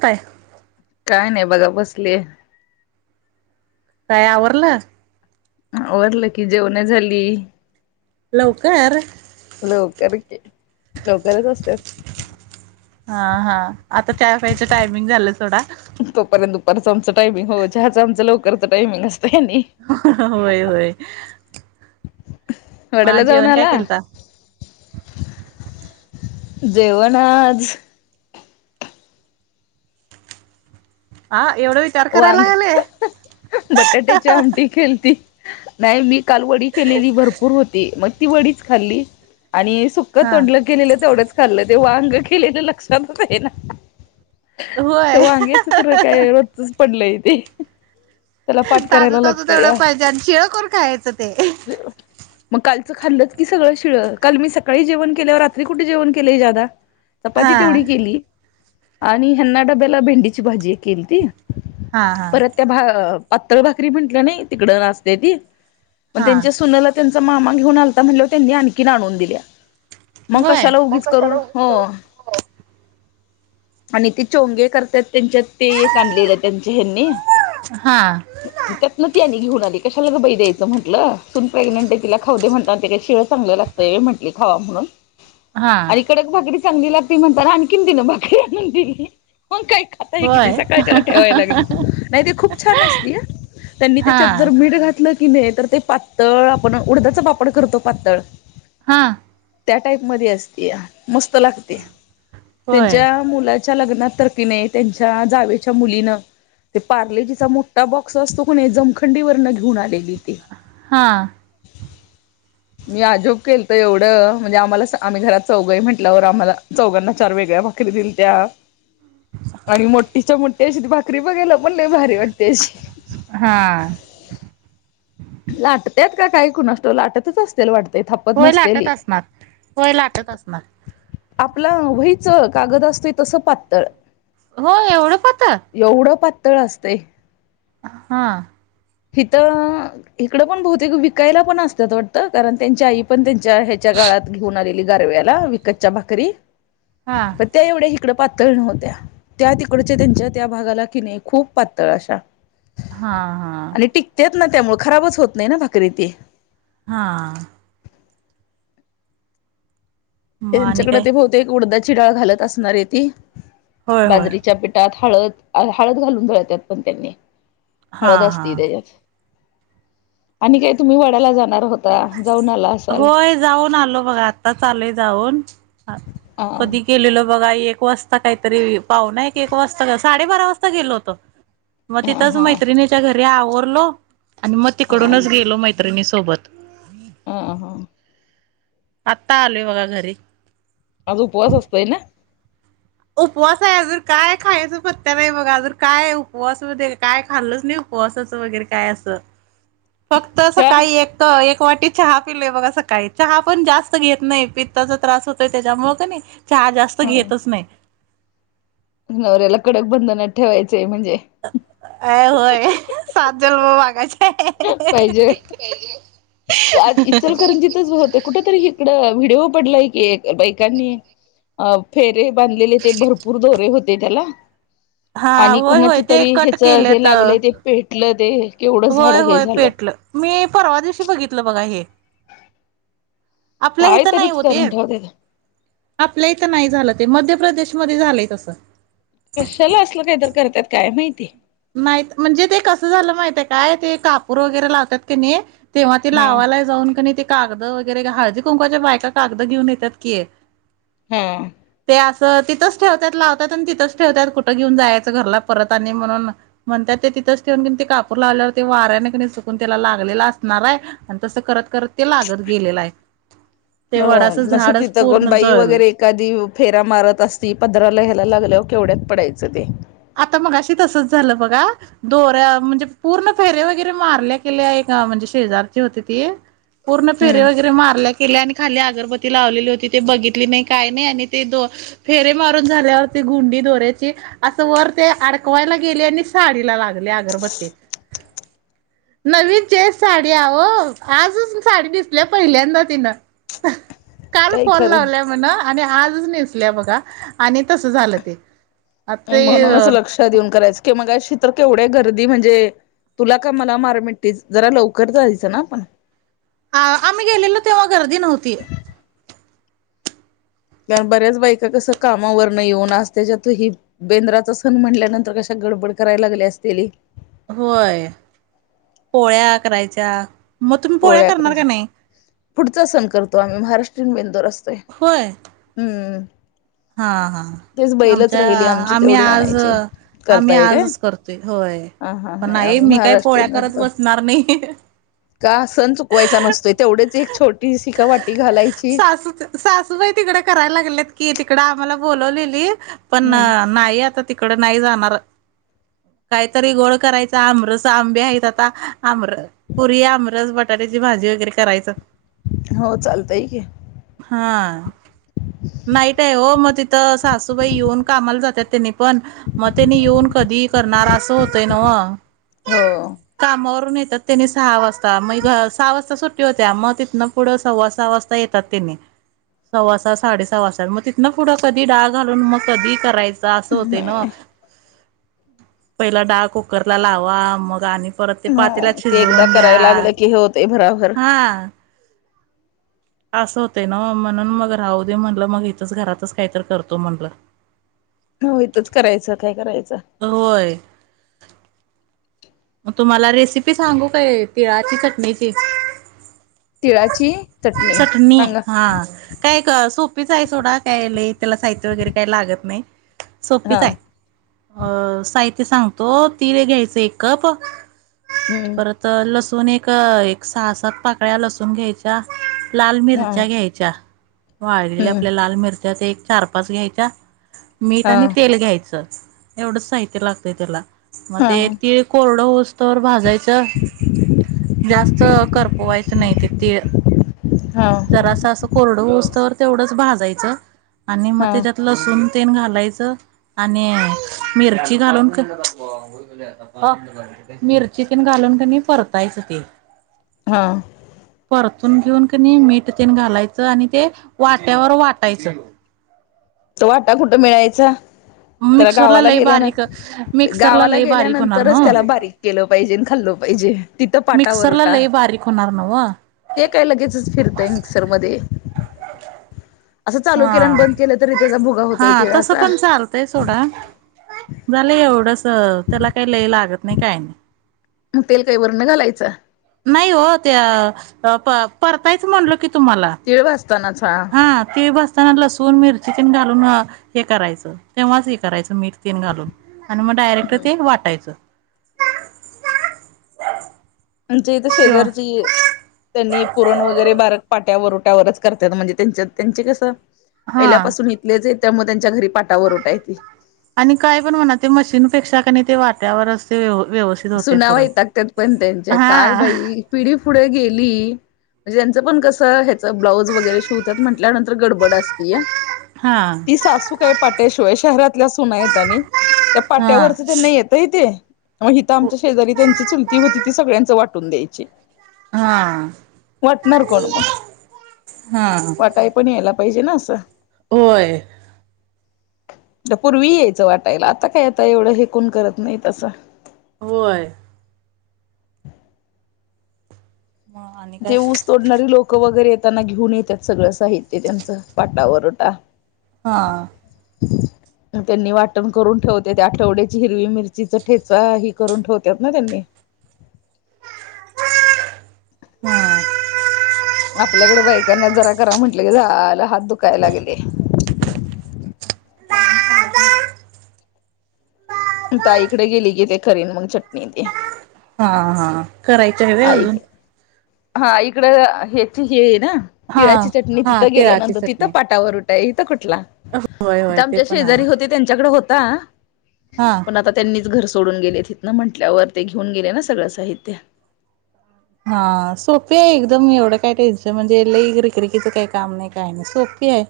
काय काय नाही बघा बसलीये काय आवरल? आवरल की जेवण झाली. लवकर लवकर कि लवकरच असत्यात. हा हा आता त्या चाय प्यायच टायमिंग झाल सोडा तोपर्यंत दुपारच आमच टायमिंग हो चहाच आमचा लवकरच टायमिंग असत होय होय. वडाला मग जाऊन जेवण काय आला? केलता जेवण आज आ वांग बटाट्याची आमटी केलती. नाही मी काल वडी केलेली भरपूर होती मग ती वडीच खाल्ली. आणि सुक हा तोंडल केलेलं तेवढंच खाल्लं ते वांग केलेलं लक्षातच ये ना ते होय वांगेच तर काय रोजचच पडलय ते त्याला पाठ ताज करायला ताज लागतं या तेवढंच पाहिजे आन शिळं कोण खायचं ते? मग कालच खाल्लच की सगळ शिळं, काल मी सकाळी जेवण केल्यावर रात्रीं कुठे जेवणं केलंय ज्यादा हा चपाती तेवढी केली आणि ह्यांना डब्याला भेंडीची भाजी केलती. हा हा परत त्या भा पातळ भाकरी म्हटलं नाही तिकडं असत्या ते मग हा त्यांच्या सुनला त्यांचा मामा घेऊन आलता, म्हणल्यावर त्यांनी आणखीन आणून दिल्या. मग होय कशाला उगीच करू हो आणि ते चोंगे करतात त्यांच्यात ते एक आणलेले. त्यांच्या ह्यांनी हा त्यातन ते आणी घेऊन आले. ते कशाला ग बाई द्यायचं म्हटलं सून प्रेग्नेंट आहे तिला खाऊ दे म्हणता, ते काय शिळ चांगल लागतं म्हटलं खावा म्हणून हा आणि कडक भाकरी चांगली लागतेय म्हणता न आणखीन तीन भाकरी आणून दिली. कोण काय खाता किे होय सकाळीच्याला त्या लागली नाही ते खुप छान असती हं त्यांनी हा त्याच्यात जर मीठ घातलं लं की नाही तर ते पातळ आपण उडदाच पापड करतो पातळ हां. त्या टाईपमध्ये असतीया मस्त लागते. होय त्यांच्या मुला च्या लग्नात तर कीने त्यांच्या जावे च्या मुलींन ते पारलेजी चा मोठ्ठा बॉक्स असतो की नई जमखंडी वरन घेऊन आले. हां. [inaudible] मी आजोब केलत एवढं म्हंजे आम्हाला स आम्ही घरात चौघ आय म्हटल्यावर आम्हाला चौघांना चार वेगळ्या भाक करी दिलंत्या आणि मोठ्ठीच्या मोठ्ठी अशी ती भाकरी बघायला पण लई भारी वाटते अशी. हा लाटत्यात? क काय कुणास ठाउ लाटतच असत्याल वाटतं. ते थापत होय नसते लाटत ली असणार होय लाटत असणार आपला वही चा कागद असतोय तसं पातळ! हो एवढं पातळ? उतळ असंतय. हां. हिथ अ हिकडं पण बहुतेक विकायला पण, असत्यात वाटतं कारण त्यांची आई पण त्यां ह्यांच्या गळात घेऊन आलेली गारव्याला विकतच्या भाकरी, हा पण त्या एवढ्या हिक तिकड पातळ नव्हत्या, त्या तिकडच्या त्यांच्या त्या भागाला की नाही खूप पातळ अशा हां हां. आणि टिकत्यात ना त्यामुळे खराबच होत नाही ना भाकरी ती. हां. मग आणि त्यांच्याकडे काय ते बहुतेक उडदाची डाळ घालत असणारंय ती होय होय बाजरीच्या पिठात. हळद हळद घालून दळत्यात पण त्यांनी हा हळद हा असती त्यांच्यात. आणि काय तुम्ही वडाला जाणार हो होय जाऊन आलो बघ आताच आलोय जाऊन. हां हा कधी केलेल बघा एक एक वाजता कांहीं तरी पावन एक एक वाजता साडेबारा वाजता गेलो होतो. मग हा तिथंच हा मैत्रिणीच्या घरी आवरलो आणि मगं हा तिकडूनच गेलो मैत्रिणी सोबत. हा हा आत्ता आलोय बघा घरी. आज उपवास असतोय ना. उपवास आहे, अजून काय खायचं पत्त नाही बघा अज काय आहे, उपवास काय खाल्लच नाही. हो असच वगैरे काय असं फक्त का सकाळी एक एक. वाटी चहा पिलेय बघा स काळी चहा पण जास्त घेत नाही पित्ताचा त्रास होतोय, त्याच्यामु क नाही. चहा जास्त ह घेतच नाही. नवऱ्याला कडग बंद न ठेवायचं. अ होय सात जन म मागायच. पाहिजे आज इचलकरंजीतच होते, कुठ तरी इकडं. व्हिडिओ पडलाय की, बाकांनी आ फेरे बांधलेले ते भरपूर दोरे होते. ते त्याला हा आणि होय कुणा होय ते तरी कट ह्याच केले हे तर लागलं ते पेटल. होय होय पेटलं मी परवा दिवशी बघितलं बघा हे. आपल्या काय इथं नाही तरीच होते, करून ठेवत्यात आपल्या इथं नाही झालं ते म प्रदेशमध्ये झालंय तसं. कशाला असलं काहीत करतात काय माहिती. नाहीत म्हणजे ते कसं झालं माहिते काय ते कापूर वगैरे लावतात क नाही. तेव्हा ती हा लावायला जाऊन क ते कागद व जरा हळदी, कुंकाच्या बायका कागद घेऊन येतात की. हां- तर तिथंच ठेवत्यात लावत्यात आणि तिथंच ठेवत्यात कुठं घेऊन जायचं घरला परत आणि म्हणून. म्हणत्यात ते तिथंच ठेवून घेवून ते कापूर लावल्यावर ते वाऱ्याने कणी सुकून त्याला लागलेला असणार आहे, आणि तसं करत करत ते लागत गेलेलाय हाय. हो नशिब तिथं कोण बाई वगैरे एखादी फेरा मारत असती पदराला ह्याला लागल्याव. केवढ्यात पडायचं ते. आता मगाशी तसचं झालं बघा दोऱ्या म्हणजे पूर्ण फेऱ्या वगैरे मारल्या केल्या हां म्हणजे शेजारीच होती, ती पुर्ण फेरे हम्म वगैरे मारल्या. केल्या आणि खाली अगरबती लावलेली होती, ते बघितली नाही काय नाही आणि ते दो फेरे मारून झाल्यावरती गुंडी दोर्याची अस- वर ते आडकवायला गेले आणि साडीला लागले अगरबत्तीत. नवीन चेस साडी आहो आजच साडी नेसल्या पहिल्यांदा तिनं. [unintelligible] काल काही फोन खरं लावलाय म्हणा आणि आजच नेसल्या बघा आणि तसं झालं ते. आता ताई म्हणूनच ते लक्ष देऊन करायचं की, मगशी तर- केवढ्या गर्दी म्हणजे तुला का मला मारामट्टीच जरा लवकर जायचं ना आपण. हां आम्ही गेलेलो तेव्हा गर्दी नव्हती. कारण बऱ्याच बायका कसं कामावरन येऊन आज त्याच्यात ही बेंदराचा सण म्हटल्यानंतर कशा गडबड कराय लागलेय असतेली होय पोळ्या करायच्या मग तुम्ही पोळ्या करणार का करायच्या नाही? पुढचा सण करतो आम्ही महाराष्ट्रीन बेंदूर असतोय. हुं हां हां आमच्या राहिली आमची आम्ही तेवढी आज. आणायची आम्ही करताय काय आजच करतोय होय हा हा पण नाही आम्ही मी काय पोळ्या महाराष्ट्रीयन करत करतो बसणार नाही. का सण चुकवायचा नसतोय तेवढेच एक छो- सासूच सासूबाई तिकडे करायला लागलेत की तिकड आम्हाला बोललेली पण हम्म नाही आता. तिकड नाही जाणार काहीतरी गोड करायच आंबरस आंबे आहेत आता. आमर पुरी आमरस बटाट्याची भाजी वगैरे करायचं. हों चालतय की. हा नाईट ओ मग तिथं सासूबाई येऊन कामाला जात्यात. त्यांनी पण मग त्यांनी येऊन कधी करणार असं होतय नव्ह. हो कामावरन येत्यात त्यांनी सहा वाजता मग सहा वाजता सुट्टी होत्या मग तिथन पुढ सव्वा सहा वाजता येतात त्यांनी सव्वा सहा साडेसहा वाजत्यात मग तिथंन पुढ कधी डाळ घालून मग कधी कराय च अस नाही होतयनव्ह नाही पहिला डाळ कुकरला, लावा मग आणि परत ते हो पातेल्यात ते एकदा शिजवून घ्या करायला लागलं की हे होतय भराभर हां असं होतंय नव्ह म्हणून मगं राहू दे म्हणलं मग इथच घरातच काहीत करतो म्हटलं हों इथच करायचं काय करायचं होय मग तुम्हाला रेसिपी सांगू काय तिळाची चटणीची? तिळाची चटणी हां काय एक सोपीच आहे सोडा काय त्याला साहित्य वगैरे काय लाग येत नायी सोपीच हा हाय अं साहित्य सांगतो तिळ घ्यायचं एक कप हम्म परत लसूण एक- एक सहा, सात पाकळ्या लसूण घ्यायच्या लाल हा मिरच्या घ्यायच्या वाळलेल्या हम्म आपल्या लाल मिरच्या ते एक चार, पाच घ्यायच्या मीठ हा आणि तेल घ्यायचं एवढं साहित्य लागतंय त्याला मग हा ते तीळ कोरडं होस तर भाजायचं जास्त करपवायचं नाही तिळ हा जरां असं कोरडत तर तेवढंच भाजायचं आणि मग हा त्याच्यात लसून तेन घालायचं आणि मिरची घालून अ मिरची तन घालून कनी परतायचं ते हा परतून घेऊन क मीठ घालायचं आणि ते वाट्यावर वाटायचं तो वाटा कुठं मिळायचा त्या मिक्सरला गावाला लई गेल्यान बारीक मिक्सरला गावाला लई बारीक होणार गेल्यानंतरच त्याला नव्ह बारीक केलं पाहिजे हल्लो पाहिजे तिथं मिक्सरला पाटावररटा लई बारीक होणार नव्ह ते काय लगेचच फिरतय मिक्सर मध्ये असं चालू केलं हा आणि बंद केलं तरी त्याचा भुगा हा होतोय तसं तिळाचा पण चालतंय सोडा झालं एवढंस त्याला काही लय लागत नाही काही नाही मग तेल काही वर न घालायचं नाही हो त्या परतायच म्हणलो की तुम्हाला तिळ भाजतानाच हा ते बसताना लसूण मिरची प घालून हे करायचं तेव्हाच हे करायचं मीठ तीन घालून आणि मग डायरेक्ट ते वाटायच म्हणजे इथ किंवा शेजारची त्यांनी पुरण वगैरे बारक पाट्यावर पाट्यावरच करत्यात त्यांचे कस हा पहिल्या पासून इथलेच आहेत त्यामुळे त्यांच्या घरी पाटा वरोटा येते. आणि काय पण म्हणा ते मशीनपेक्षा का नाही ते वाट्यावर असते व्यव व्यवस्थित होते सुना पुरण वैतागत्यात पण त्यांच्या काय हा बाई पिढी पुढे गेली म्हणे त्यांच पण कस ब्लाऊज वगैरे शिवतात म्हटल्यानंतर गडबड असती हा ती सासू काय पाट्याशिवाय शहरातल्या असूय आणि त्या हा पाट्यावरच त्यां नाही येतय ते मग हिथं आमच्या शेजारी त्यांची चुलती होती ती सगळ्यांच वाटून द्यायची हा वाटणार कोण मग हा वाटाय पण यायला पाहिजे ना असं होय पूर्वी यायचं वाटायला आता काय आता एवढं हे कोण करत नाही तसं होय मग आणि काय ते ऊस तोडणारी लोक वगैरेे आहेत त्यांना घेऊन येतात सगळं साहित्य त्यांचं पाटा वरवंटा ह त्यांनी वाटण करून ठेवते त्या आठवड्याची हिरवी मिरचीचा ठेचा हे करून ठेवतात ना त्यांनी [inaudible] हा. आपल्याकडे बायकांना जरा करा म्हटलं की झाल हात दुखायला लागले ताईकडे गेली कि ते करीन मग चटणी ती हा हा करायच हवे अजून हा इकड ह्याची हे ना हा तिळाची चटणी हा तिथं तिळाची गेल्यानंतर तिथं चटणी पाटावर इथ कुठला होय इथ होय ते आमच्या पण आहे शेजारी होते त्यांच्याकडे होता हा पण आता त्यांनीच घर सोडून गेले तिथ ना म्हंटल्यावर ते घेऊन गेले ना सगळं साहित्य हा, सोपी आहे एकदम एवढं काय त्यांचं म्हणजे लय रिकरकीचं काही काम नाही काय नाही सोप पी आहे.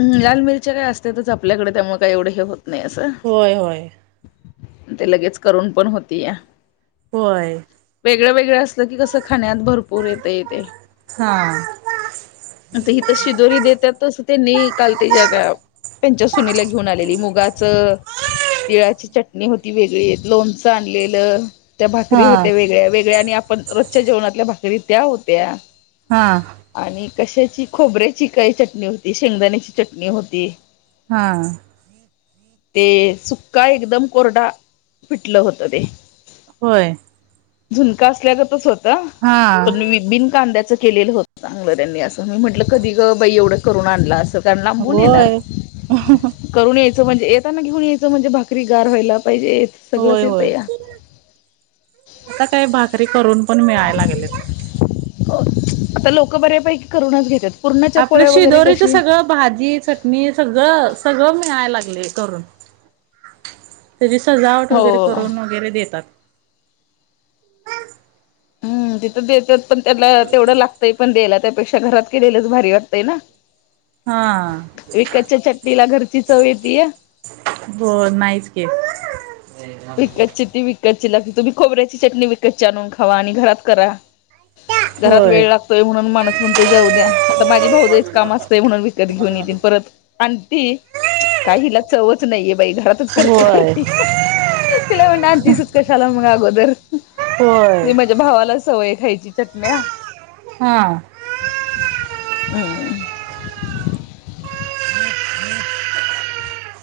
हम्म लाल मिरच्या काय असतातच आपल्याकडे त्यामुळे काय एवढे हे होत नाही असं होय होय. ते लगेच करून पण होतीया होय वेगळं वेगळं असलं की कसं खाण्यात भरपूर येतं येते हा आता ही त शिदोरी देतात तसं मी काल त्यांच्या त्या त्यांच्या सुनेला घेऊन आलेली मुगाच तिळाची चटणी होती वेगळी, एक लोणच आणलेलं त्या भाकरी हा होत्या वेगळ्या वेगळ्या आणि आपण रो जच्या जेवणातल्या भाकरी त्या होत्या हा. आणि कशाची खोबऱ्याची काही चटणी होती, शेंगदाण्याची चटणी होती हा. ते सुक्का एकदम कोरडा पिटले होत ते होय. झुणका असल्यागतच होत हा पण बिन कांद्याच केलेलं होतं चांगलं त्यांनी, असं मी म्हटलं कधी ग बाई एवढं करून आणलं असलं त्या लांबून येणार होय करून यायचं म्हणजे येताना घेऊन यायचं म्हणजे भाकरी गार व्हायला पाहिजे होय सगळंच येतं होय. या आता काय भाकरी करून पण मिळाय लागल्यात हो, आता लोक बऱ्यापैकी करूनच घेत्यात. आपलं शिदोरीचं सगळं भाजी चटणी सगळं सगळं मिळाय लागलय करून त्यांची सजावट हो वगैरे करून वगैरे देतात हम्म तिथं देतात पण त्याला तेवढं लागतंय पण द्यायला त्यापेक्षा घरात केलेलंच भारी वाटतय ना हा. विकतच्या चटणीला घरची चव येते बर नाहीच की विकतची ती विकतची लागते तुम्ही खोबऱ्याची चटणी विकतची आणून खावा आणि घरात करा घरात होय वेळ लागतोय म्हणून माणूस म्हणते जाऊ द्या आता माझे भावजय चे काम असते म्हणून विकत घेऊन येती परत आणती काय हिला चवच नाहीये बाई घरातच करते होय करते तिला म्हणते आणतीसच कशाल मग अगोदर होय मी माझ्या भावाला सवय खायची चटण्या हा. हम्म. [unintelligible]